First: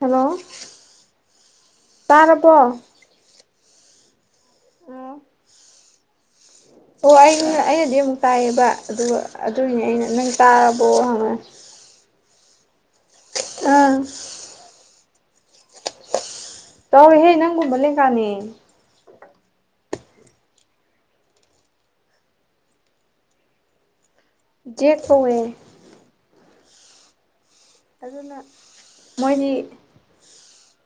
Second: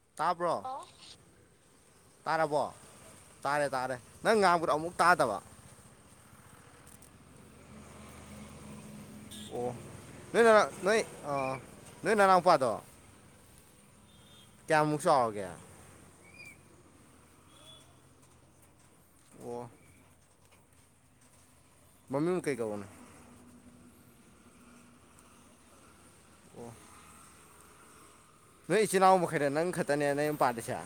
hello ꯇꯥꯕ꯭ꯔꯣ ꯇꯥꯔꯔꯕꯣ ꯇꯥꯔꯕꯣ ꯇꯥꯔꯦ ꯇꯥꯔꯦ ꯅꯪ ꯉꯥꯡꯕꯗꯣ ꯑꯃꯨꯛ ꯇꯥꯗꯕ ꯑꯣ ꯑ ꯑꯩꯅꯗꯤ ꯑꯃꯨꯛ ꯀꯥꯏꯌꯦꯕ ꯑꯗꯨꯒ ꯑꯣ ꯑꯗꯨꯒꯤꯅꯦ ꯑꯩꯅ ꯅꯪ ꯅꯣꯏ ꯇꯥꯔꯕꯣ ꯍꯪꯉꯦ ꯎꯄꯥꯗ ꯑꯥ ꯀꯌꯥꯃꯨꯁꯥ ꯑꯒ ꯇꯧꯍꯦ ꯅꯪꯒꯨꯝꯕ ꯂꯩꯀꯥꯅꯤ ꯑꯣ ꯃꯃꯤ ꯝ ꯀꯩꯀꯥꯕꯣꯅꯦ ꯦꯛ ꯀꯧꯋꯦ ꯑꯣ ꯑꯗꯨꯅ ꯅꯣꯏ ꯏꯆꯤꯜ ꯏꯅꯥꯎ ꯃꯈꯩꯗ ꯃꯣꯏꯗꯤ ꯅꯪ ꯈꯛꯇꯅꯦ ꯅꯪ ꯌꯨꯝ ꯄꯥꯂꯤꯁꯦ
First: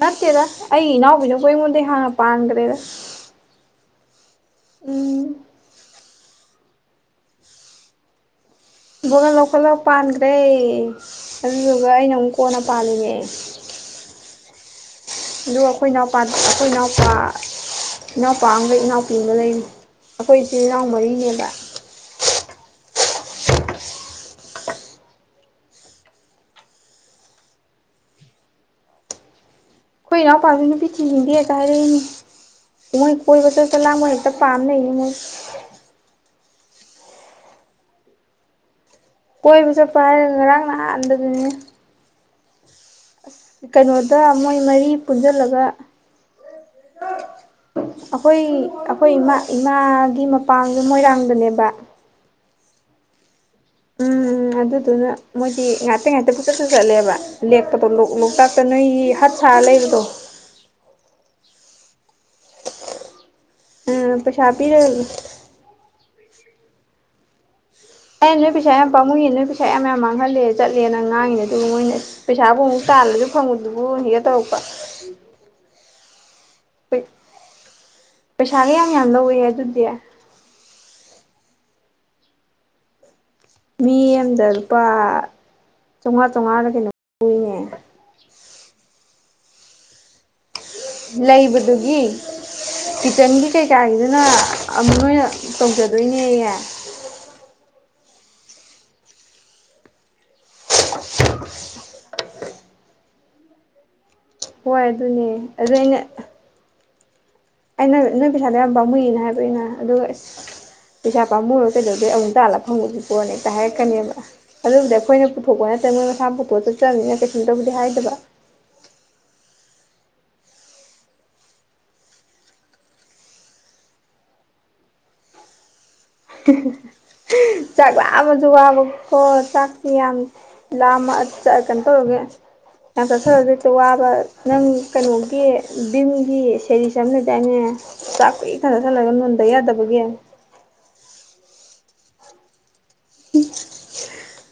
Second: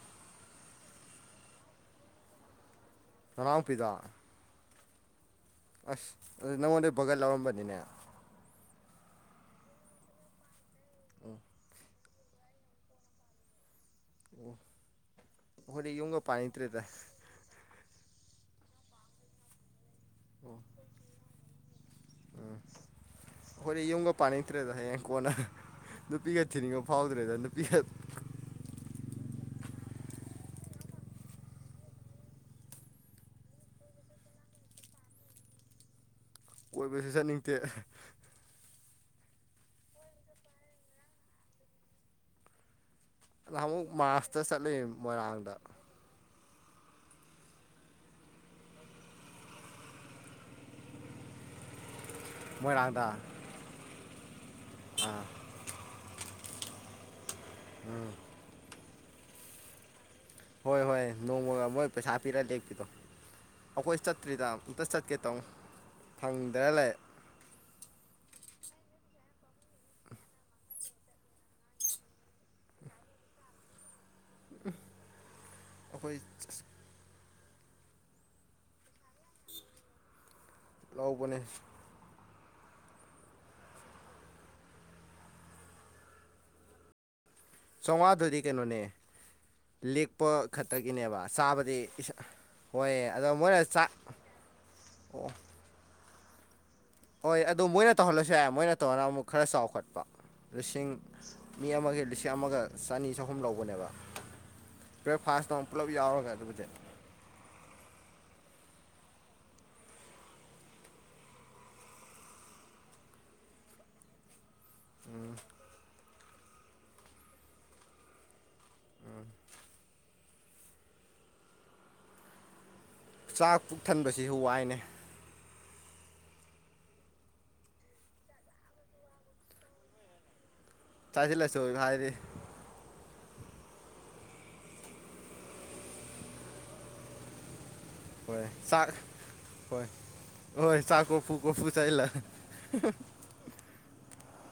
ꯅꯠꯇꯦꯗ ꯑꯩ ꯏꯅꯥꯎꯕꯤꯅ ꯀꯣꯏꯉꯣꯟꯗꯦ ꯍꯥꯡꯉ ꯄꯥꯡꯗ꯭ꯔꯦꯗ ꯅꯥꯄꯤꯤꯗ ꯎꯝ ꯑꯁ ꯑꯗꯨ ꯅꯉꯣꯟꯗꯩ ꯕꯣꯒꯜ ꯂꯧꯥꯎꯔꯝꯕꯅꯤꯅꯦ ꯕꯣꯀ ꯂꯧꯈꯠꯂ ꯄꯥꯟꯈ꯭ꯔꯦ ꯑꯗꯨꯗꯨꯒ ꯑꯩꯅ ꯪ ꯀꯣꯅ ꯄꯥꯜꯂꯤꯅꯦꯦ ꯎ ꯑꯗꯨꯒ ꯑꯩꯈꯣꯏ ꯏꯅꯥꯎꯄꯥ ꯑꯩꯈꯣꯏ ꯏꯅꯥꯎꯄꯥ ꯏꯅꯥꯎꯄꯥ ꯑꯃꯒ ꯏꯅꯥꯎꯄꯤ ꯑꯃꯒ ꯂꯩ ꯑꯩꯈꯣꯏ ꯏꯆꯤꯜ ꯏꯅꯥꯎ ꯃꯔꯤꯅꯦꯕ ꯎꯝ ꯑꯩꯈꯣꯏꯗꯤ ꯌꯨꯝꯒ ꯄꯥꯅꯤꯡꯇ꯭ꯔꯦꯗ ꯍꯌꯦꯡ ꯀꯣꯟꯅ ꯅꯨꯄꯤꯒ ꯊꯤꯅꯤꯡꯉꯣ ꯐꯥꯎꯗ꯭ꯔꯦꯗ ꯅꯨꯄꯤꯒ ꯀꯣꯏꯅ ꯄꯥꯃꯤꯅ ꯄꯤꯊꯤ ꯀꯗꯤ ꯑꯦ ꯀꯔꯦꯅꯤ ꯃꯣꯏ ꯀꯣꯏꯕꯁꯔ ꯆꯂꯥ ꯍꯦꯛꯇ ꯄꯝ ꯅ ꯃꯣꯏ ꯑꯣꯏꯕꯁꯨ ꯆꯠꯅꯤꯡꯗꯦ ꯀꯣꯏꯕ ꯆꯠꯄ ꯍꯥꯏꯔꯒ ꯉꯔꯥꯡ ꯅꯍꯥꯟꯗꯗꯨꯅꯦ ꯅꯍꯥꯟꯃꯨꯛ ꯀꯩꯅꯣꯗ ꯃꯥꯔꯁꯇ ꯃꯣꯏ ꯆꯠꯂꯨꯏ ꯃꯔꯤ ꯃꯣꯏꯔꯥꯡꯗ ꯄꯨꯟꯁꯤꯜꯂꯒ [inaudible] ꯑꯩꯈꯣꯏ ꯑꯩꯈꯣꯏ ꯏꯃꯥ ꯏꯃꯥꯒꯤ ꯃꯄꯥꯡꯗꯣ ꯃꯣꯏꯔꯥꯡꯗꯅꯦꯕ ꯃꯣꯏꯔꯥꯡꯗ ꯎꯝ ꯎꯝ ꯑꯗꯨꯗꯨꯅ ꯑꯥ ꯃꯣꯏꯗꯤ ꯉꯥꯛꯇ ꯉꯥꯛꯇ ꯄꯨꯆꯠꯁꯨ ꯆꯠꯂꯦꯕ ꯂꯦꯛꯄꯗꯣ ꯂꯣꯛꯇꯥꯛꯇ ꯅꯣꯏꯒꯤ ꯍꯠ ꯁꯥꯔ ꯂꯩꯕꯗꯣ ꯍꯣꯏ ꯍꯣꯏ ꯅꯣꯡꯃ ꯃꯣꯏ ꯄꯩꯁꯥ ꯄꯤꯔꯒ ꯂꯦꯛꯄꯤꯗꯣ ꯑꯩꯈꯣꯏ ꯎꯝ ꯄꯩꯁꯥ ꯆꯠꯇ꯭ꯔꯤꯗ ꯄꯤꯔ ꯑꯃꯨꯛꯇ ꯆꯠꯀꯦ ꯇꯧ ꯐꯪꯗꯔ ꯂꯩ ꯑꯩꯅ ꯅꯣꯏ ꯄꯩꯁꯥ ꯌꯥꯝ ꯄꯥꯃꯨꯏ ꯅꯣꯏ ꯄꯩꯁꯥ ꯌꯥꯝ ꯃꯥꯡꯍꯂꯦ ꯆꯠꯂꯦꯅ ꯉꯥꯡꯉꯤꯅꯦ ꯑꯗꯨꯒ ꯃꯣꯏꯅ ꯄꯩꯁꯥꯕꯨ ꯑꯃꯨꯛ ꯇꯥꯜꯂꯁꯨ ꯐꯪꯉꯗꯕꯨ ꯌꯦ ꯇꯎꯄ ꯑꯩꯈꯣꯏ ꯄꯩꯁꯥꯜꯂꯤ ꯌꯥꯃꯤ ꯌꯥꯗꯦ ꯌꯥ ꯑꯗꯨꯗꯨꯗꯤꯌꯥ ꯍꯧꯕꯅꯤ ꯃꯤ ꯑꯃꯗ ꯂꯨꯄꯥ ꯆꯥꯝꯃꯉꯥ ꯆꯥꯝꯃꯉꯥꯗ ꯀꯩꯅꯣ ꯂꯧꯋꯤꯅꯦ ꯆꯥꯝꯃꯉꯥꯗꯨꯗꯤ ꯀꯩꯅꯣꯅꯦ ꯂꯦꯛꯄ ꯈꯛꯇꯒꯤꯅꯦꯕ ꯆꯥꯕꯗꯤ ꯂꯩꯕꯗꯨꯒꯤ ꯏꯁꯥ ꯍꯣꯏ ꯑꯗꯣ ꯀꯤꯆꯟꯒꯤ ꯃꯣꯏꯅ ꯆꯥꯛ ꯀꯩꯀꯥꯒꯤꯗꯨꯅ ꯅꯣꯏꯅ ꯑꯣ ꯇꯧꯖ ꯂꯣꯏꯅꯦꯦ ꯍꯣꯏ ꯑꯗꯨ ꯃꯣꯏꯅ ꯇꯧꯍꯜꯂꯁꯨ ꯌꯥꯏ ꯃꯣꯏꯅ ꯇꯧꯔꯅ ꯑꯃꯨꯛ ꯈꯔ ꯆꯥꯎꯈꯠꯄ ꯂꯤꯁꯤꯡ ꯃꯤ ꯑꯃꯒꯤ ꯂꯤꯁꯤꯡ ꯑꯃꯒ ꯆꯅꯤ ꯆꯍꯨꯝ ꯂꯧꯕꯅꯦꯕ ꯍꯣꯏ ꯑꯗꯨꯅꯦ ꯕ꯭ꯔꯦꯛꯐꯥꯁꯇ ꯑꯃꯨꯛ ꯑꯗꯨ ꯄꯨꯂꯞ ꯑꯩꯅ ꯌꯥꯎꯔꯒ ꯑꯗꯨꯕꯨꯗꯤ ꯑꯩꯅ ꯅꯣꯏ ꯄꯩꯁꯥꯗꯣ ꯌꯥꯝ ꯄꯥꯎꯃꯨꯏꯅ ꯍꯥꯏꯕꯩꯅ ꯑꯗꯨꯒꯁ ꯄꯩꯁꯥ ꯄꯥꯝꯃꯨꯔꯣ ꯀꯩꯗꯧꯗꯩ ꯑꯃꯨꯛ ꯇꯥꯜꯂ ꯐꯪꯕꯒꯤꯄꯣꯅ ꯍꯦꯛꯇ ꯍꯥꯏꯔꯛꯀꯅꯦꯕ ꯑꯗꯨꯕꯨꯗꯤ ꯑꯩꯈꯣꯏꯅ ꯄꯨꯊꯣꯛꯄ ꯅꯠꯇ꯭ꯔꯦ ꯃꯣꯏ ꯃꯁꯥ ꯄꯨꯊꯣꯛꯑ ꯆꯠꯇ꯭ꯔꯕꯅꯤꯅ ꯀꯩꯁꯨꯝ ꯇꯧꯕꯨꯗꯤ ꯍꯥꯏꯗꯕ ꯆꯥꯛ ꯄꯨꯛ ꯊꯟꯕꯁꯤꯁꯨ ꯋꯥꯏꯅꯦ ꯆꯥꯛ ꯂꯥꯕꯁꯨ ꯋꯥꯕ ꯈꯣ ꯆꯥꯛꯁꯤ ꯌꯥꯝ ꯂꯥꯝꯃ ꯆꯠ ꯆꯥꯁꯤꯜꯂꯁꯨ ꯀꯩꯅꯣ ꯍꯥꯏꯗꯤ ꯇꯧꯔꯒꯦ ꯌꯥꯝ ꯆꯠꯊꯔꯗꯗ ꯋꯥꯕ ꯅꯪ ꯀꯩꯅꯣꯒꯤ ꯚꯝꯒꯤ ꯁꯦꯔꯤꯁ ꯑꯃ ꯂꯩꯗ ꯑꯅꯦ ꯍꯣꯏ ꯆꯥꯛꯀꯨ ꯈꯟꯗ ꯆꯥꯛ ꯁꯜꯂꯒ ꯂꯨꯗ ꯌꯥꯗꯕꯒꯤ ꯄꯐꯨ ꯆꯥꯏꯂ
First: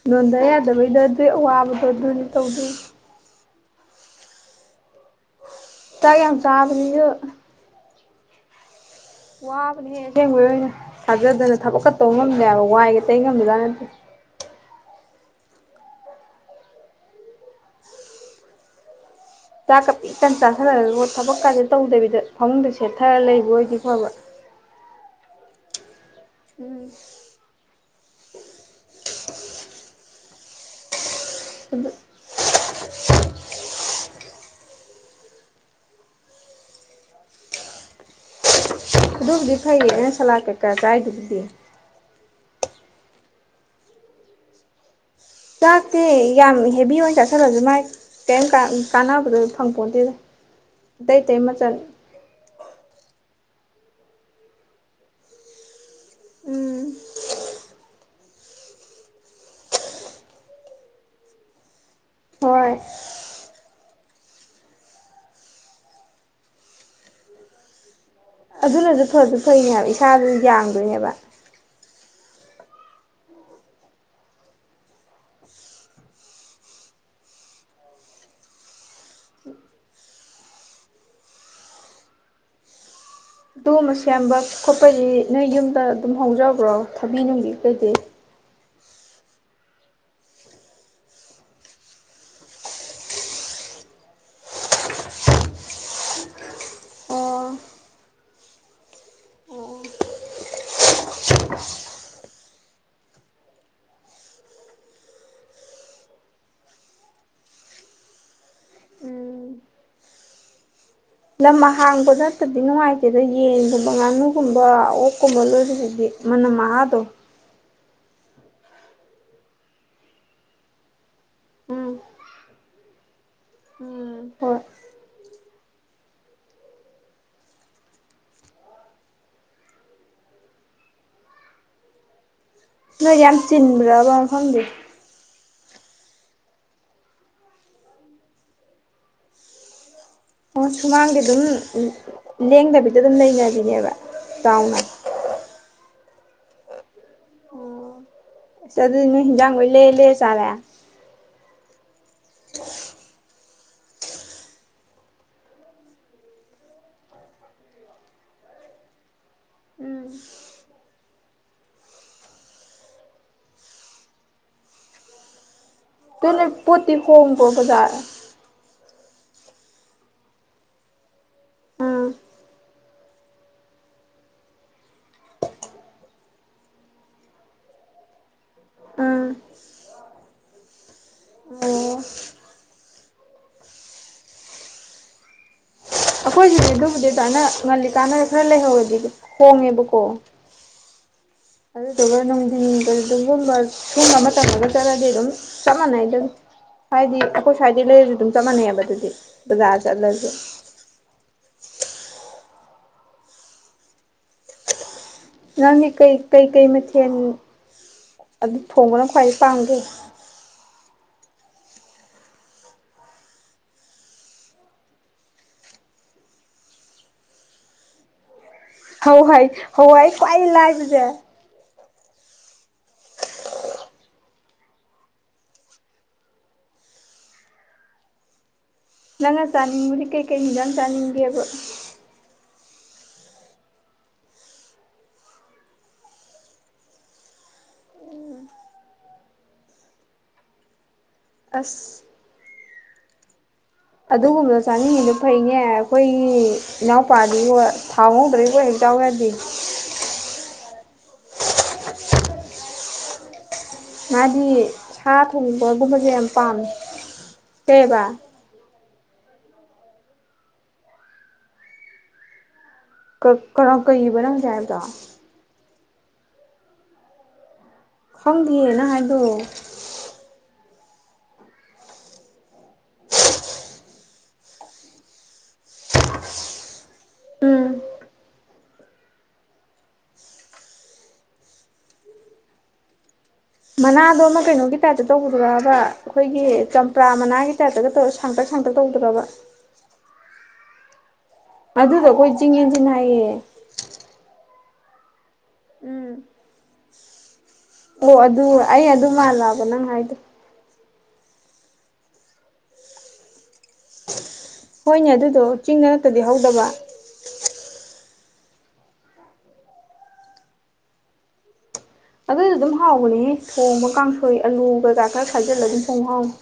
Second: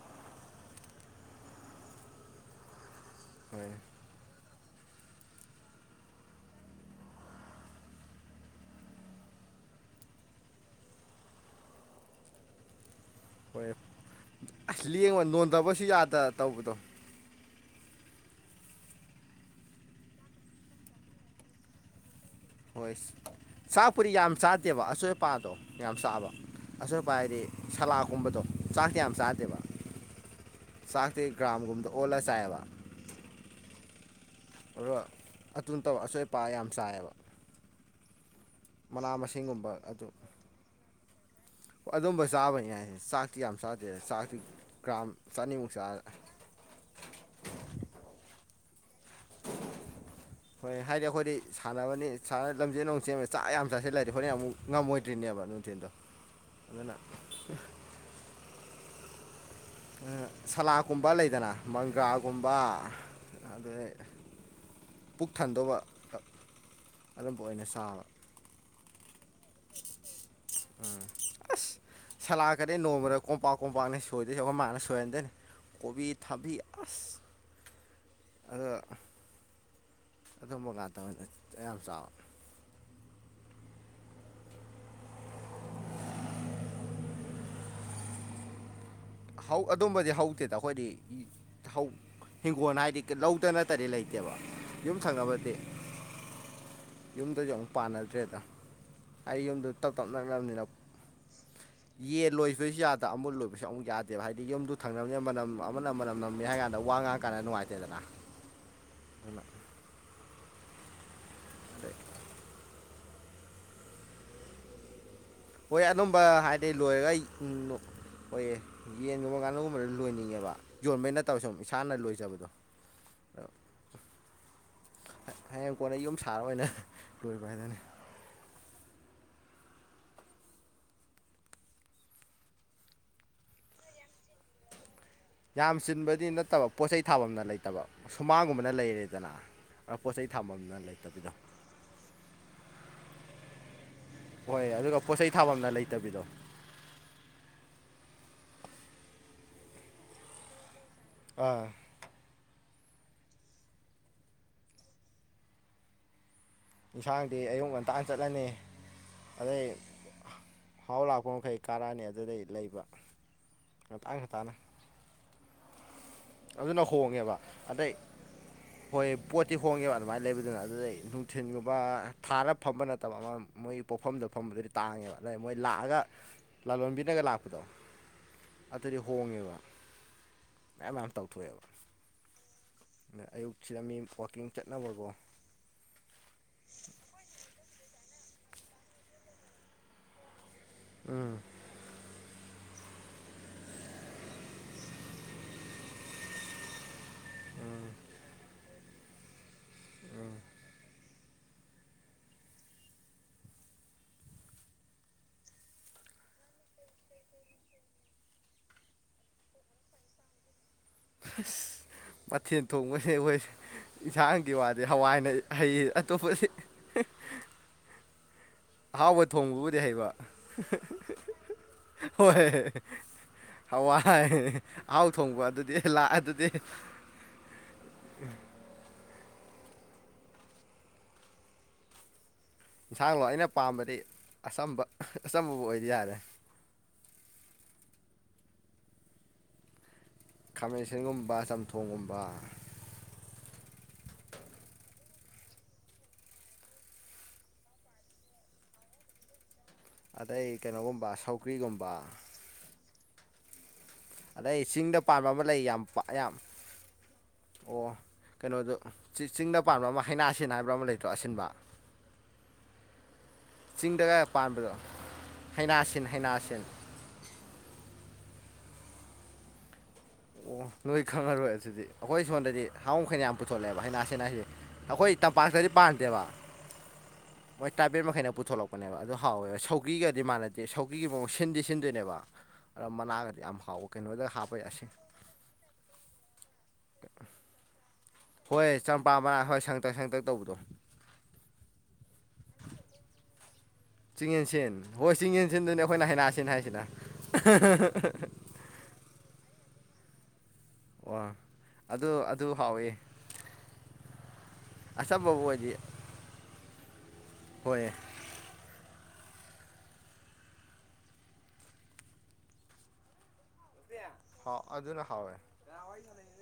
ꯅꯣꯟꯗ ꯌꯥꯗꯕꯩꯗ ꯑꯗꯨꯏ ꯑꯋꯥꯕꯗꯣ ꯑꯗꯨꯅ ꯇꯧꯗꯣꯏ ꯍꯣꯏ ꯇꯥꯏ ꯌꯥꯝ ꯆꯥꯕꯁꯨ ꯋꯥꯕꯅ ꯍꯦꯛ ꯑꯁꯦꯡꯕ ꯑꯣꯏꯅ ꯊꯥꯖꯗꯅ ꯊꯕꯛꯀ ꯇꯧ ꯉꯝꯅꯦꯕ ꯋꯥꯏꯒꯤꯗ ꯊꯦꯡꯉꯝꯕꯗꯥ ꯍꯣꯏ ꯑꯁ ꯂꯦꯡꯕ ꯅꯣꯟꯗꯕꯁꯨ ꯌꯥꯗ ꯇꯧꯕꯗꯣ ꯆꯥꯛ ꯇꯟ ꯆꯥ ꯁꯂꯒ ꯊꯕꯛ ꯀꯥꯏꯗꯅ ꯇꯧꯗꯕꯤꯗ ꯃꯃꯨꯡꯗ ꯍꯣꯏ ꯁꯦꯠꯊꯔꯒ ꯂꯩꯕ ꯑꯣꯏꯗꯤ ꯐꯕ ꯅꯨꯄꯥꯗꯣ ꯌꯥꯝ ꯆꯥꯕ ꯎꯝ ꯑꯁꯣꯏꯄ ꯍꯥꯏꯗꯤ ꯁꯂꯥꯀꯨꯝꯕꯗꯣ ꯆꯥꯛꯇ ꯌꯥꯝ ꯆꯥꯗ ꯠꯇꯦꯕ ꯆꯥꯛꯇꯤ ꯒ꯭ꯔꯥꯝꯒꯨꯝꯗ ꯑꯣꯜꯂ ꯆꯥꯏꯑꯕ ꯑꯗꯨꯒ ꯑꯗꯨ ꯅꯠꯇꯕ ꯑꯁꯣꯏ ꯑꯄꯥ ꯌꯥꯝ ꯆꯥꯏꯌꯦꯕ ꯑꯗꯨꯕꯨꯗꯤ ꯑꯗꯨ ꯐꯩꯌꯦꯟ ꯆꯂꯥ ꯀꯦꯀ ꯀꯥꯏꯗꯨꯕꯨꯗꯤ ꯑꯗꯨꯝꯕ ꯆꯥꯕꯅꯤ ꯍꯥꯏꯁꯦ ꯆꯥꯛꯇꯤ ꯌꯥꯝ ꯆꯥꯗꯦ ꯆꯥꯛꯇꯤ ꯒ꯭ꯔꯥꯝ ꯆꯅꯤꯃꯨꯛ ꯆꯥ ꯆꯥꯛꯇꯤ ꯌꯥꯝ ꯍꯦꯚ ꯑꯣꯏꯅ ꯆꯥꯁꯤꯜꯂꯁꯨ ꯃꯥꯏ ꯀꯔꯤꯝꯇ ꯍꯣꯏ ꯍꯥꯏꯗꯤ ꯑꯇꯩ ꯑꯩꯈꯣꯏꯗꯤ ꯑꯇꯩ ꯃꯆꯜ ꯁꯥꯟꯅꯕꯅꯤ ꯂꯝꯖꯦꯜ ꯅꯨꯡ ꯆꯦꯟ ꯆꯥꯛ ꯌꯥꯝ ꯆꯥꯁꯤꯦ ꯂꯩꯔꯗꯤ ꯍꯣꯔꯦꯟ ꯑꯃꯨꯛ ꯉꯝꯃꯣꯏꯗ꯭ꯔꯤꯅꯦꯕ ꯅꯨꯡꯊꯤꯟꯗꯣ ꯎꯝ ꯃ ꯁꯂꯥꯗꯀꯨꯝꯕ ꯂꯩꯗꯅ ꯃꯪꯒ꯭ꯔꯥꯒꯨꯝꯕ ꯍꯣꯏ ꯑꯗꯩ ꯄꯨꯛ ꯊꯟꯗꯧꯕ ꯑꯗꯨꯝꯕ ꯑꯣꯏꯅ ꯁꯥꯕ ꯑꯗꯨꯅꯁꯨ ꯐꯁꯨ ꯐꯩꯅꯦ ꯍꯥꯏꯕ ꯏꯁꯥꯗ ꯌꯥꯡꯗꯣꯏꯅꯦꯕ ꯁꯂꯥꯛꯀꯔꯗꯤ ꯅꯣꯡꯃꯗ ꯀꯣꯝꯄꯥꯛ ꯀꯣꯝꯄꯥꯛꯅ ꯁꯣꯏꯗꯣꯏꯁ ꯑꯩꯈꯣꯏ ꯃꯥꯅ ꯁꯣꯏꯍꯟꯗꯣꯏꯅꯤ ꯀꯕꯤ ꯊꯥꯕꯤ ꯑꯁ [inaudible] ꯑꯗꯨꯊꯝ ꯉ ꯇ ꯌꯥꯝ ꯆꯥꯎ ꯑꯗꯨ ꯑꯃ ꯁꯦꯝꯕ ꯈꯣꯠꯄꯁꯤ ꯅꯣꯏ ꯌꯨꯝꯗ ꯑꯗꯨꯝ ꯍꯧꯖꯕ꯭ꯔꯣ ꯊꯕꯤ ꯅꯨꯡꯕꯤ ꯀꯩꯗꯤꯩ ꯑꯗꯨꯝꯕꯗꯤ ꯍꯧꯗꯦꯗ ꯑꯩꯈꯣꯏꯗꯤ ꯍꯤꯡꯈꯣꯜ ꯍꯥꯏꯗꯤ ꯂꯧꯗ ꯅꯠꯇꯗꯤ ꯂꯩꯇꯦꯕ ꯌꯨꯝ ꯊꯪꯅꯕꯗꯤ ꯑꯣ ꯌꯨꯝꯗꯁꯨ ꯑꯃꯨꯛ ꯄꯥꯟꯅꯗ꯭ꯔꯦꯗ ꯑꯩ ꯌꯨꯝꯗ ꯇꯞ ꯇꯞ ꯅꯛꯅꯕꯅꯤꯅ ꯌꯦꯟ ꯂꯣꯏꯕꯁꯨ ꯌꯥꯗꯕ ꯑꯃꯨ ꯂꯣꯏꯕꯁꯨ ꯑꯃꯨꯛ ꯌꯥꯗ ꯦꯕ ꯍꯥꯏꯗꯤ ꯌꯨꯝꯗꯨ ꯊꯪꯅꯕꯅꯦꯅ ꯃꯅꯝ ꯑꯃꯅ ꯃꯅꯝ ꯅꯝꯅꯤ ꯍꯥꯏ ꯀꯥꯟꯗ ꯋꯥ ꯉꯥꯡ ꯀꯥꯟꯗ ꯅꯨꯡꯉꯥꯏꯇꯦꯗꯅ ꯍ ꯂꯝꯍꯥꯡꯕꯗ ꯍꯇꯗꯤ ꯅꯨꯡꯉꯥꯏꯇꯦ ꯑꯗꯣ ꯌꯦꯟꯒꯨꯝꯕ ꯉꯥꯅꯨꯒꯨꯝꯕ ꯑꯣꯛ ꯀꯨꯝꯕ ꯍꯣꯏ ꯂꯣꯏꯔꯁꯤꯗꯤ ꯃꯅꯝ ꯃꯥꯥꯗꯣ ꯍꯣꯏꯌꯦ ꯌꯦꯟꯒꯨꯝꯕ ꯀꯥꯅꯨꯒꯨꯝꯕꯗ ꯂꯣꯏꯅꯤꯡꯉꯦꯕ ꯌꯣꯟꯕꯩ ꯅꯠꯇꯕ ꯁꯨꯝ ꯎꯝ ꯏꯁꯥꯅ ꯂꯣꯏꯖꯕꯗꯣ ꯑꯗꯣ ꯎꯝ ꯍꯌꯦꯡ ꯀꯣꯟꯅ ꯌꯨꯝ ꯁꯥꯔ ꯑꯣꯏꯅ ꯂꯣꯏꯕ ꯍꯥꯏꯗꯅꯤ ꯅꯣꯏ ꯌꯥꯝ ꯆꯤꯟꯕ꯭ꯔꯕ ꯐꯕꯤ ꯌꯥꯝ ꯆꯤꯟꯕꯗꯤ ꯅꯠꯇꯕ ꯄꯣꯠ ꯆꯩꯩ ꯊꯥꯐꯝꯅ ꯂꯩꯇꯕ ꯁꯨꯃꯥꯡꯒꯨꯝꯕꯅ ꯂꯩꯔꯦꯗꯅ ꯄꯣꯠ ꯆꯩ ꯑꯣ ꯊꯥꯐꯝꯅ ꯁꯨꯃꯥꯡꯗꯤ ꯂꯩꯇꯕꯤꯗꯣ ꯑꯗꯨꯝ ꯂꯦꯡꯗꯕꯤꯗ ꯑꯗꯨꯝ ꯂꯩꯅꯔꯤꯅꯦꯕ ꯍꯣꯏ ꯑꯗꯨꯒ ꯄꯣꯠꯆꯩ ꯊꯥꯐꯝꯅ ꯂꯩꯇꯕꯤꯗꯣ ꯑꯗꯨꯅ ꯍꯖꯥꯡꯒ ꯂꯩ ꯂꯩꯦ ꯆꯥꯔꯦ ꯑꯥ ꯏꯟꯁꯥꯡꯗꯤ ꯑꯌꯨꯛ ꯉꯟꯇꯥ ꯆꯠꯂꯅꯤ ꯑꯗꯩ ꯎꯝ ꯍꯥꯎ ꯂꯥꯛꯄ ꯃꯈꯩ ꯀꯥꯔꯛ ꯑꯅꯤ ꯑꯗꯨꯗꯩ ꯂꯩꯕ ꯉꯟꯇꯥ ꯉꯟꯇꯥꯅ ꯑꯗꯣ ꯅꯣꯏ ꯑꯗꯨꯅ ꯄꯣꯠꯇꯤ ꯍꯣꯡꯉꯦꯕ ꯍꯣꯡꯕ꯭ꯔꯣ ꯑꯗꯩ ꯕꯥꯖꯔ ꯍꯣꯏ ꯄꯣꯠꯇꯤ ꯍꯣꯡꯉꯦꯕ ꯑꯗꯨꯃꯥꯏꯅ ꯂꯩꯕꯗꯨꯅ ꯑꯗꯨꯗꯩ ꯅꯨꯡꯊꯤꯟꯒꯨꯝꯕ ꯎꯝ ꯊꯥꯔ ꯐꯝꯕ ꯅꯠꯇꯕ ꯑꯃ ꯃꯣꯏ ꯄꯣꯠꯐꯝꯗ ꯐꯝꯕꯗꯨꯗꯤ ꯇꯥꯡꯉꯦꯕ ꯑꯗꯩ ꯃꯣꯏ ꯂꯥꯛꯑꯒ ꯂꯥꯂꯣꯟꯕꯤꯅꯒ ꯂꯥꯛꯄꯗꯣ ꯑꯗꯨꯗꯤ ꯎꯝ ꯍꯣꯡꯉꯦꯕ ꯃꯌꯥꯝ ꯃꯌꯥꯝ ꯇꯧꯊꯣꯛꯑꯦꯕ ꯑꯣ ꯑꯗꯨꯅ ꯑꯌꯨꯛꯁꯦ ꯃꯤ ꯋꯥꯛꯀꯤꯡ ꯆꯠꯅꯕꯀꯣ ꯑꯩꯈꯣꯏꯁꯤꯗꯤ ꯑꯗꯨꯃꯥꯏꯅ ꯉꯜꯂꯤꯀꯥꯟꯗ ꯈꯔ ꯂꯩꯍꯧꯔꯗꯤ ꯍꯣꯡꯉꯦꯕꯀꯣ ꯎꯝ ꯑꯗꯨꯗꯨꯒ ꯅꯨꯡꯗꯤꯟ ꯗꯥꯒꯨꯝꯕ ꯁꯨꯒꯨꯝꯕ ꯃꯇꯝꯗꯒ ꯆꯠꯂꯗꯤ ꯑꯗꯨꯝ ꯆꯞ ꯃꯥꯟꯅꯩꯗ ꯑꯗꯨꯝ ꯍꯥꯏꯗꯤ ꯑꯩꯈꯣꯏ ꯁ꯭ꯋꯥꯏꯗꯤ ꯂꯩꯔꯁꯨ ꯑꯗꯨꯝ ꯆꯞ ꯃꯥꯟꯅꯩꯕ ꯑꯗꯨꯗꯤ ꯕꯖꯥꯔ ꯆꯠꯂꯁꯨ ꯅꯪꯗꯤ ꯀꯩ ꯀꯩ ꯀꯩ ꯃꯊꯦꯜ ꯑꯗꯨ ꯊꯣꯡꯕꯅ ꯈ꯭ꯋꯥꯏꯗꯩ ꯄꯥꯝꯒꯦ ꯑꯁ ꯃꯊꯦꯜ ꯊꯣꯡꯕꯁꯦ ꯑꯩꯈꯣꯏ ꯏꯟꯁꯥꯡꯒꯤ ꯋꯥꯗꯤ ꯍꯋꯥꯏꯅ ꯍꯩꯌꯦ ꯑꯇꯣꯞꯄꯗꯤ ꯍꯣꯏ ꯑꯍꯥꯎꯕ ꯍꯣꯏ ꯊꯣꯡꯕꯕꯨꯗꯤ ꯍꯩꯕ ꯍꯋꯥꯏꯏ ꯈ꯭ꯋꯥꯏꯗꯒꯤ ꯂꯥꯏꯕꯁꯦ ꯍꯣꯏ ꯍꯋꯥꯏ ꯑꯍꯥꯎ ꯊꯣꯡꯕ ꯑꯗꯨꯗꯤ ꯂꯥꯛ ꯑꯗꯨꯗꯤ ꯎꯝ [unintelligible] ꯅꯪꯅ ꯆꯥꯅꯤꯡꯕꯗꯤ ꯀꯩꯀꯩ ꯏꯟꯁꯥꯡ ꯆꯥꯅꯤꯡꯒꯦꯕ ꯏꯟꯁꯥꯡꯂꯣ ꯑꯩꯅ ꯄꯥꯝꯕꯗꯤ ꯑꯆꯝꯕ ꯑꯆꯝꯕꯥꯕꯨ ꯑꯣꯏꯔꯗꯤ ꯌꯥꯔꯦ [unintelligible] [inaudible] ꯈꯥꯃꯦꯟꯁꯤꯟꯒꯨꯝꯕ ꯑꯁ ꯆꯝꯊꯣꯡꯒꯨꯝꯕ ꯑꯗꯨꯒꯨꯝꯕꯗꯣ ꯆꯥꯅꯤꯡꯉꯤꯗꯣ ꯐꯩꯅꯦ ꯑꯩꯈꯣꯏꯒꯤ ꯏꯅꯥꯎꯄꯥꯗꯤꯕꯣ ꯊꯥꯎ ꯉꯧꯗ꯭ꯔꯗꯤ ꯆꯥꯎ ꯌꯥꯗꯦ ꯑꯇꯩ ꯀꯩꯅꯣꯒꯨꯝꯕ ꯁꯧꯒ꯭ꯔꯤꯒꯨꯝꯕ ꯃꯥꯗꯤ ꯑꯗꯩ ꯆꯤꯡꯗ ꯁꯥ ꯄꯥꯟꯕ ꯑꯃ ꯂꯩ ꯊꯣꯡꯕꯒꯨꯝꯕꯁꯦ ꯌꯥꯝ ꯄꯥꯝꯃꯦ ꯑꯣ ꯀꯩꯑꯕꯥ ꯀꯩꯅꯣꯗꯣ ꯆꯤꯡꯗ ꯄꯥꯟꯕ ꯑꯃ ꯍꯩꯅꯥ ꯁꯤꯟ ꯍꯥꯏꯕ꯭ꯔꯥ ꯑꯃ ꯂꯩꯇ꯭ꯔꯣ ꯑꯁꯤꯟꯕ ꯀ ꯀꯔꯥ ꯀꯩꯕ ꯆꯤꯡꯗꯒ ꯅꯪ ꯍꯧꯖꯤꯛ ꯄꯥꯟꯕꯗꯣ ꯍꯥꯏꯕꯗꯣ ꯍꯩꯅꯥꯁꯤꯟ ꯍꯩꯅꯥꯁꯤꯟ ꯈꯪꯗꯤꯌꯦ ꯅꯪ ꯍꯥꯏꯗꯣ ꯑꯣ ꯅꯣꯏ ꯈꯪꯉꯥꯔꯣꯏ ꯑꯗꯨꯗꯤ ꯑꯩꯈꯣꯏ ꯁꯣꯝꯗꯥꯗꯤ ꯍꯥꯎ ꯃꯈꯩꯅ ꯌꯥꯝ ꯄꯨꯊꯣꯛꯂꯛꯑꯦꯕ ꯍꯩꯅꯥꯁꯤꯟ ꯍꯥꯏꯁꯦ ꯑꯩꯈꯣꯏ ꯇꯝ ꯄꯥꯥꯛꯇꯗꯤ ꯄꯥꯥꯟꯗꯦꯕ ꯎꯝ ꯃꯣꯏ ꯇꯥꯏꯕꯦꯜ ꯃꯈꯩꯅ ꯄꯨꯊꯣꯛꯂꯛꯄꯅꯦꯕ ꯑꯗꯨ ꯍꯥꯎꯋꯦꯕ ꯁꯧꯒ꯭ꯔꯤꯒꯗꯤ ꯃꯥꯟꯅꯗꯦ ꯁꯧꯒ꯭ꯔꯤꯒꯤ ꯃꯑꯣꯡ ꯁꯤꯟꯗꯤ ꯁꯤꯟꯗꯣꯏꯅꯦꯕ ꯑꯗꯣ ꯃꯅꯥꯒ ꯃꯅꯥꯗꯣ ꯑꯃ ꯀꯩꯅꯣꯒꯤ ꯇꯥꯏꯞꯇ ꯇꯧꯕꯗꯨꯔꯥꯕ ꯑꯩꯈꯣꯏꯒꯤ ꯆꯝꯄ꯭ꯔꯥ ꯃꯅꯥꯒꯤ ꯇꯥꯏꯞꯇꯒ ꯇꯧꯕ ꯍꯣꯏ ꯆꯝꯄ꯭ꯔꯥ ꯃꯅꯥ ꯍꯣꯏ ꯁꯥꯡꯇꯛ ꯁꯥꯡꯇꯛ ꯇꯧꯕꯗꯣ ꯑꯗꯨꯗꯣ ꯑꯩꯈꯣꯏ ꯆꯤꯡ ꯌꯦꯟꯁꯤꯟ ꯍꯥꯏꯌꯦ ꯆꯤꯡꯌꯦꯟꯁꯦꯟ ꯍꯣꯏ ꯆꯤꯡ ꯌꯦꯟꯁꯤꯟꯗꯨꯅꯦ ꯑꯩꯈꯣꯏꯅ ꯎꯝ ꯍꯩꯅꯥꯁꯤꯟ ꯍꯥꯏꯁꯤꯅ ꯑꯣ ꯑꯗꯨ ꯑꯩ ꯑꯗꯨ ꯃꯥꯜꯂꯛꯑꯕ ꯅꯪ ꯍꯥꯏꯗꯣ ꯑꯣ ꯑꯗꯨ ꯑꯗꯨ ꯍꯥꯎꯋꯦ ꯍꯣꯏꯅꯦ ꯑꯗꯨꯗꯣ ꯆꯤꯡꯗ ꯅꯠꯇ꯭ꯔꯗꯤ ꯍꯧꯗꯕ ꯍꯣꯏ ꯑꯗꯨꯁꯨ ꯑꯗꯨꯝ ꯍꯥꯎꯕꯅꯦꯍꯦ ꯊꯣꯡꯕ ꯀꯥꯡꯁꯣꯏ ꯍꯥꯎ ꯑꯂꯨ ꯀꯩꯀꯥ ꯑꯗꯨꯅ ꯈꯔ ꯍꯥꯎꯋꯦ ꯈꯥꯏꯖꯤꯜꯂꯒ ꯑꯗꯨꯝ ꯊꯣꯡꯕ ꯍꯥꯎꯕꯅꯦ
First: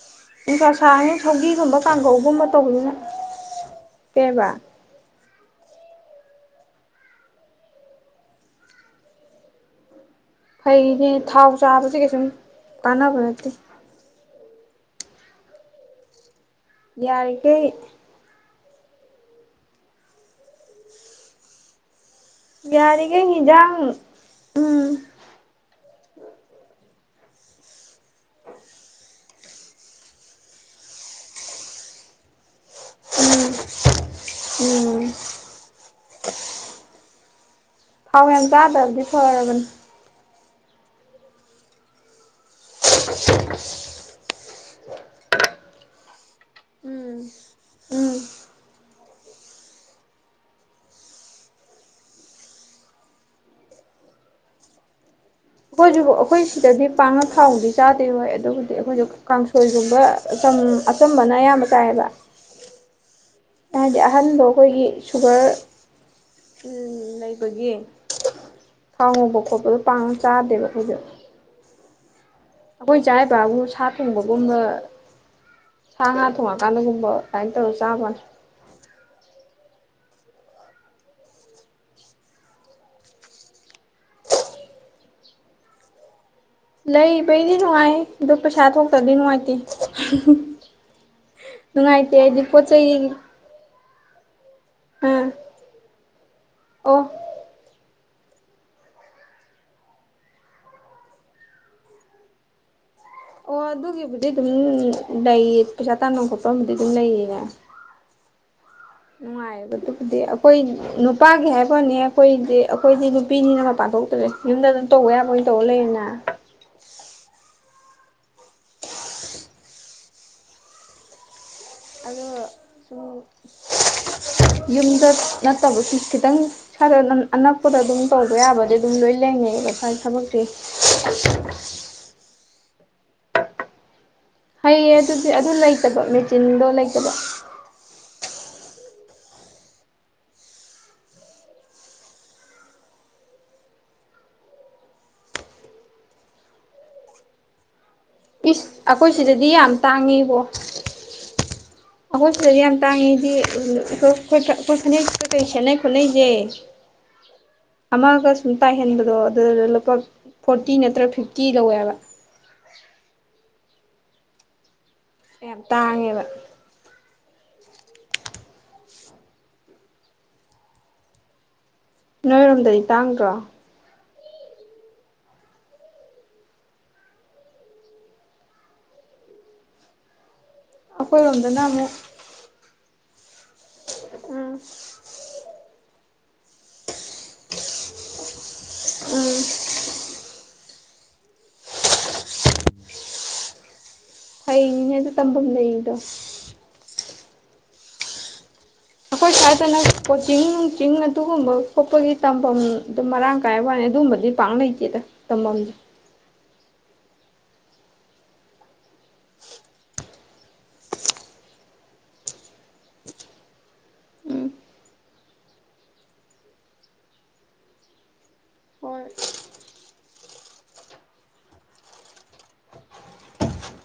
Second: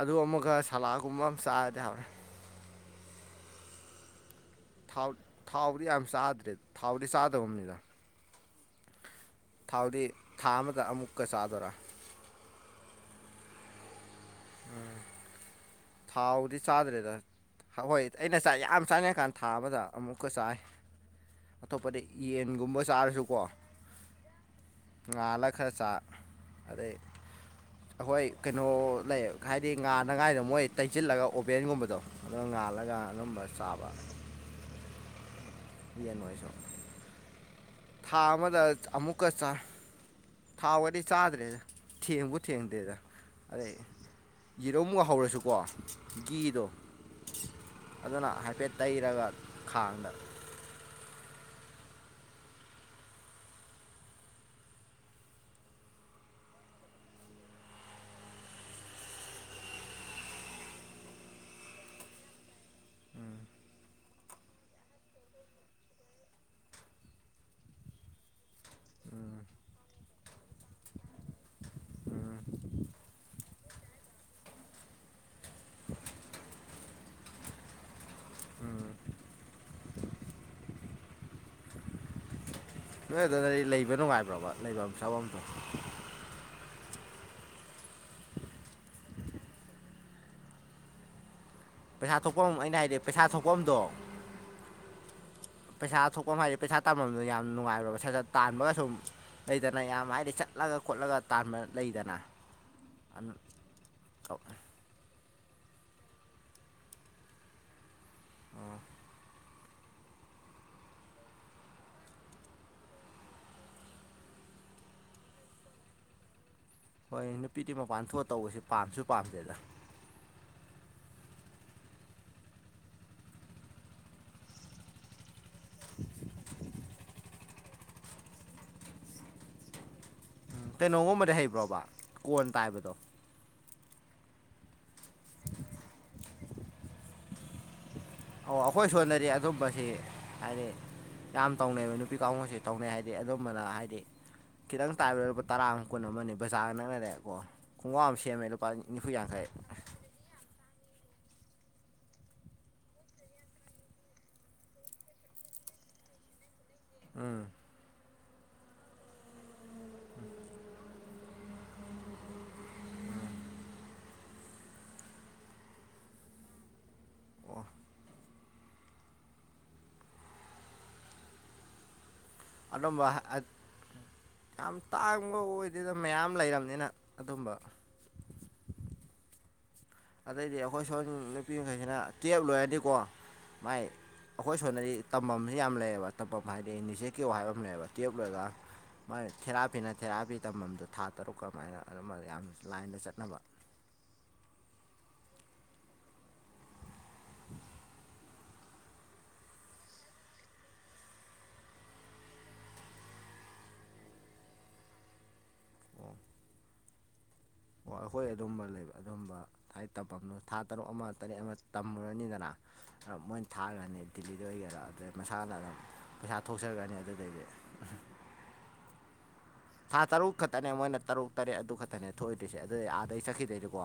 ꯑꯗꯨ ꯑꯃꯒ ꯅꯨꯡꯁꯥ ꯁꯥꯔꯃꯤꯅ ꯁꯂꯥꯒꯨꯝꯕ ꯑꯃ ꯁꯧꯒ꯭ꯔꯤꯒꯨꯝꯕ ꯆꯥꯔꯗꯤ ꯍꯥꯎꯔꯦ ꯀꯥꯡꯍꯧꯒꯨꯝꯕ ꯇꯧꯕꯁꯤꯅ ꯀꯩꯕ ꯊꯥꯎ ꯊꯥꯎꯗꯤ ꯌꯥꯝ ꯆꯥꯗ꯭ꯔꯦ ꯊꯥꯎꯗꯤ ꯆꯥꯗ꯭ꯔꯒꯨꯝꯕꯅꯤꯗ ꯊꯥꯎꯗꯤ ꯊꯥ ꯑꯃꯗ ꯐꯩꯅꯦ ꯑꯃꯨꯛꯀ ꯊꯥꯎ ꯆꯥꯗꯣꯏꯔꯥ ꯆꯥꯕꯁꯦ ꯀꯩꯁꯨꯝ ꯀꯥꯟꯅꯕ ꯅꯠꯇꯦ ꯎꯝ ꯊꯥꯎꯗꯤ ꯆꯥꯗ꯭ꯔꯦꯗ ꯌꯥꯔꯤꯈꯩ ꯍꯣꯏ ꯑꯩꯅ ꯆꯥꯛ ꯌꯥꯝ ꯆꯥꯅ ꯀꯥꯟ ꯊꯥꯕꯗ ꯑꯃꯨꯛꯀ ꯆꯥꯏ ꯑꯇꯣꯞꯄꯗꯤ ꯌꯦꯟꯒꯨꯝꯕ ꯌꯥꯔꯤꯈꯩ ꯆꯥꯔꯁꯨꯀꯣ ꯍꯤꯟꯖꯥꯡ ꯎꯝ ꯉꯥꯜꯂ ꯈꯔ ꯆꯥ ꯑꯗꯩ ꯑꯩꯈꯣꯏ ꯀꯩꯅꯣ ꯂꯩ ꯍꯥꯏꯗꯤ ꯉꯥꯅꯉꯥꯏꯗ ꯃꯣꯏ ꯇꯩꯆꯤꯜꯂꯒ ꯑꯣꯚꯦꯟꯒꯨꯝꯕꯗꯣ ꯑꯗꯨ ꯉꯥꯜꯂꯒ ꯑꯗꯨꯝꯕ ꯎꯝ ꯆꯥꯕ ꯎꯝ ꯌꯦ ꯅꯨꯡꯉꯥꯏꯖ ꯊꯥꯎ ꯌꯥꯝ ꯆꯥꯗꯕꯗꯤ ꯐꯔꯕꯅꯦ ꯊꯥꯎ ꯋꯥꯔꯤꯗꯤ ꯆꯥꯗ꯭ꯔꯦꯗ ꯊꯦꯡꯕꯨ ꯊꯦꯡꯗꯦꯗ ꯑꯗꯩ ꯌꯦꯔꯧ ꯑꯃꯨꯛ ꯍꯧꯔꯁꯨꯀꯣꯘꯤꯗꯣ ꯎꯝ ꯎꯝ ꯑꯗꯨꯅ ꯍꯥꯏꯐꯦꯠ ꯇꯩꯔꯒ ꯈꯥꯡꯗ ꯑꯩꯈꯣꯏꯁꯨ ꯑꯩꯈꯣꯏ ꯁꯤꯗꯗꯤ ꯄꯥꯡꯉ ꯊꯥꯎꯗꯤ ꯆꯥꯗꯦ ꯍꯣꯏ ꯑꯗꯨꯕꯨꯗꯤ ꯑꯩꯈꯣꯏꯁꯨ ꯀꯥꯡꯁꯣꯏꯒꯨꯝꯕ ꯎꯝ ꯑꯆꯨꯝꯕꯅ ꯑꯌꯥꯝꯕ ꯀꯥꯏꯌꯦꯕ [unintelligible] ꯍꯥꯏꯗꯤ ꯑꯍꯟꯗꯣ ꯑꯩꯈꯣꯏꯒꯤ ꯁꯨꯒꯔ ꯂꯩꯕꯒꯤ ꯈꯥꯎ ꯉꯧꯕ ꯈꯣꯠꯄꯗꯣ ꯄꯥꯡꯝ ꯆꯥꯗꯦꯕ ꯑꯩꯈꯣꯏꯁꯨ ꯑꯩꯈꯣꯏ ꯆꯥꯏꯕꯕꯨ ꯁꯥ ꯊꯣꯡꯕꯒꯨꯝꯅ ꯁꯥ ꯉꯥ ꯊꯣꯡꯉꯀꯥꯟꯗꯒꯨꯝꯕ ꯑꯗꯨꯃꯥꯏꯅ ꯇꯧꯔ ꯆꯥꯕꯅꯦ ꯅꯣꯏ ꯑꯗꯨꯅꯗꯤ ꯂꯩꯕ ꯅꯨꯡꯉꯥꯏꯕ꯭ꯔꯣꯕ ꯂꯩꯐꯝ ꯆꯥꯐꯝꯗꯣ ꯂꯩ ꯄꯩꯅꯤ ꯅꯅꯨꯡꯉꯥꯏ ꯑꯗꯨꯗꯨ ꯄ꯭ꯔꯁꯥꯗ ꯊꯣꯛꯣꯡꯇꯗꯤ ꯅꯨꯅꯨꯡꯉꯥꯏꯇ ꯄꯩꯁꯥ ꯊꯣꯛꯄ ꯑꯃ ꯑꯩꯅ ꯍꯥꯏꯗꯤ ꯆꯩ ꯄꯩꯁꯥ ꯊꯣꯛꯄ ꯑꯝꯗꯣ ꯑꯥ ꯄꯩꯁꯥ ꯊꯣꯛꯄ ꯍꯥꯏꯁꯦ ꯄꯩꯁꯥ ꯑꯣ ꯇꯝꯐꯝꯗ ꯌꯥꯝ ꯅꯨꯡꯉꯥꯏꯣꯕ ꯄꯩ ꯇꯥꯟꯕꯒ ꯁꯨꯝ ꯂꯩꯗꯅ ꯌꯥꯝ ꯍꯥꯏꯗꯤ ꯆꯠꯂꯒ ꯈꯣꯠꯂꯒ ꯇꯥꯟꯕ ꯂꯩꯗꯅ ꯑꯗꯨ ꯑꯣ ꯑꯗꯨꯒꯤꯕꯨꯗꯤ ꯑꯗꯨꯝ ꯂꯩꯌꯦ ꯄꯩꯁꯥ ꯇꯥꯐꯝ ꯈꯣꯠꯄꯕꯨꯗꯤ ꯑꯗꯨꯝ ꯂꯩꯌꯦꯅꯦ ꯑ ꯅꯨꯡꯉꯥꯏꯕꯗꯨꯕꯨꯗꯤ ꯑꯩꯈꯣꯏ ꯅꯨꯄꯥꯒꯤ ꯍꯥꯏꯕꯅꯦ ꯑꯩꯈꯣꯏꯗꯤ ꯑꯩꯈꯣꯏꯗꯤ ꯅꯨꯄꯤꯅꯤꯅ ꯃꯄꯥꯟ ꯧꯗ꯭ꯔꯦ ꯌꯨꯝꯗ ꯑꯗꯨꯝ ꯇꯧꯕ ꯌꯥꯕ ꯑꯣꯏꯅ ꯇꯧꯕ ꯂꯩꯌꯦꯅ ꯍꯣꯏ ꯅꯨꯄꯤꯗꯤ ꯃꯄꯥꯟ ꯊꯣꯛꯑ ꯇꯧꯕꯁꯦ ꯄꯥꯝꯁꯨ ꯄꯥꯝꯖꯦꯗ ꯑꯗꯣ ꯁꯨꯝ ꯌꯨꯝꯗ ꯅꯠꯇꯕꯁꯨ ꯈꯤꯇꯪ ꯈꯔ ꯑꯅꯛꯄꯗ ꯑꯗꯨꯝ ꯇꯧꯕ ꯌꯥꯕꯗꯤ ꯑꯗꯨꯝ ꯂꯣꯏ ꯂꯩꯅꯩꯕ ꯈꯔ ꯊꯕꯛ [unintelligible] ꯀꯩꯅꯣꯒꯨꯝꯕꯗꯤ ꯍꯩꯕ꯭ꯔꯣꯕ ꯀꯣꯟ ꯇꯥꯏꯕꯗꯣ ꯍꯩꯌꯦ ꯑꯗꯨꯗꯤ ꯑꯗꯨ ꯂꯩꯇꯕ ꯃꯦꯆꯤꯟꯗꯣ ꯂꯩꯇꯕ ꯑꯣ ꯑꯩꯈꯣꯏ ꯁꯣꯟꯅꯔꯤ ꯑꯗꯨꯝꯕꯁꯤ ꯍꯥꯏꯗꯤ ꯌꯥꯝ ꯇꯧꯅꯩꯑꯕ ꯅꯨꯄꯤ ꯀꯥꯡꯕꯨꯁ ꯇꯧꯅꯩ ꯍꯥꯏꯗꯤ ꯑꯗꯨꯝꯕꯅ ꯍꯥꯏꯗꯤ ꯈꯤꯇꯪ ꯇꯥꯏꯕ ꯂꯩ ꯂꯨꯄꯥ ꯇꯔꯥꯃ ꯀꯨꯟ ꯑꯃꯅꯤ ꯕꯖꯥꯔꯒ ꯅꯛꯅꯔꯦꯑꯦꯀꯣ ꯏꯁ ꯑꯩꯈꯣꯏ ꯁꯤꯗꯗꯤ ꯌꯥꯝ ꯇꯥꯡꯉꯦꯕꯣ ꯑꯩꯈꯣꯏ ꯁꯤꯗꯗꯤ ꯌꯥꯝ ꯇꯥꯡꯉꯤꯗꯤ ꯑꯩꯈꯣꯏ ꯐꯅꯦꯛꯁꯤ ꯀꯩ ꯁꯦꯠꯅꯩ ꯈꯣꯠꯅꯩꯁꯦ ꯎꯝ ꯑꯃꯥꯀꯁ ꯁꯨꯝ ꯇꯥꯏꯍꯟꯕꯗꯣ ꯑꯗꯨꯗꯨꯗ ꯂꯨꯄꯥ ꯐꯣꯔꯇꯤ ꯅꯠꯇ꯭ꯔꯒ ꯐꯤꯐꯇꯤ ꯂꯧꯋꯦꯕ ꯑ ꯇꯥꯉꯦꯕ ꯋꯥ ꯅꯣꯏꯔꯣꯝꯗꯗꯤ ꯑꯗꯨꯝꯕ ꯇꯥꯡꯗ꯭ꯔꯣ ꯌꯥꯝ ꯇꯥꯡꯕ ꯑꯣꯏꯗꯅ ꯃꯌꯥꯝ ꯂꯩꯔꯕꯅꯤꯅ ꯑꯗꯨꯝꯕ ꯑꯗꯩꯗꯤ ꯑꯩꯈꯣꯏ ꯁꯣꯝ ꯅꯨꯄꯤ ꯑꯩꯈꯣꯏꯔꯣꯝꯗꯅ ꯑꯃꯨꯛ ꯃꯈꯩꯁꯤꯅ ꯀꯦꯞ ꯂꯣꯏꯔꯅꯤꯀꯣ ꯃꯥꯏ ꯎꯝ ꯑꯩꯈꯣꯏ ꯁꯣꯏꯗꯗꯤ ꯇꯝꯐꯝꯁꯨ ꯌꯥꯝ ꯂꯩꯌꯦꯕ ꯇꯞꯐꯝ ꯍꯥꯏꯗꯤ ꯅꯤꯖꯦ ꯀ꯭ꯌꯣ ꯍꯥꯏꯕ ꯑꯃꯅꯦꯕ ꯇꯦꯞ ꯂꯣꯏꯔꯒ ꯃꯥꯥꯏ ꯎꯝ ꯊꯦꯔꯥꯄꯤꯅ ꯊꯦꯔꯥꯄꯤ ꯇꯝꯐꯝꯗꯨ ꯊꯥ ꯇꯔꯨꯛ ꯀ ꯑꯗꯨꯃꯥꯏꯅ ꯑꯗꯨꯝꯕ ꯌꯥꯝ ꯂꯥꯏꯟꯗ ꯆꯠꯅꯕ ꯂꯩꯗꯤ ꯇꯝꯕꯝ ꯂꯩꯗ ꯑꯩꯈꯣꯏ ꯁ꯭ꯋꯥꯏꯗꯅ ꯀꯣꯆꯤꯡ ꯅꯨꯡ ꯆꯤꯡ ꯑꯗꯨꯒꯨꯝꯕ ꯈꯣꯠꯄꯒꯤ ꯇꯝꯐꯝ ꯑꯗꯨ ꯃꯔꯥꯡ ꯀꯥꯏ ꯋꯥꯅꯤ ꯑꯗꯨꯝꯕꯗꯤ ꯄꯥꯛ ꯂꯩꯇꯦꯗ ꯇꯝꯐꯝꯝꯗ ꯍ ꯑꯩꯈꯣꯏ ꯑꯗꯨꯝꯕ ꯂꯩꯕ ꯑꯗꯨꯝꯕ ꯊꯥꯏ ꯇꯝꯐꯝꯗꯣ ꯊꯥ ꯇꯔꯨꯛ ꯑꯃ ꯇꯔꯦꯠ ꯑꯃ ꯇꯝꯃꯨꯔꯅꯤꯗꯅ ꯃꯣꯏꯅ ꯊꯥꯈꯅꯤ ꯗꯗꯤꯜꯂꯤꯗ ꯑꯣꯏꯒꯦꯔꯥ ꯑꯗꯨꯗꯩ ꯃꯁꯥꯅ ꯑꯗꯨꯝ ꯄꯩꯁꯥ ꯊꯣꯛꯆꯈ꯭ꯔꯅꯤ ꯑꯗꯨꯗꯩꯗꯤ ꯎ ꯍ ꯊꯥ ꯇꯔꯨꯛ ꯈꯛꯇꯅꯦ ꯃꯣꯏꯅ ꯇꯔꯨꯛ ꯇꯔꯦꯠ ꯑꯗꯨ ꯈꯛꯇꯅꯦ ꯊꯣꯛꯏꯗꯣꯏꯁꯦ ꯑꯗꯨꯩ ꯑꯥꯗꯩ ꯆꯠꯈꯤꯗꯣꯏꯅꯤꯀꯣ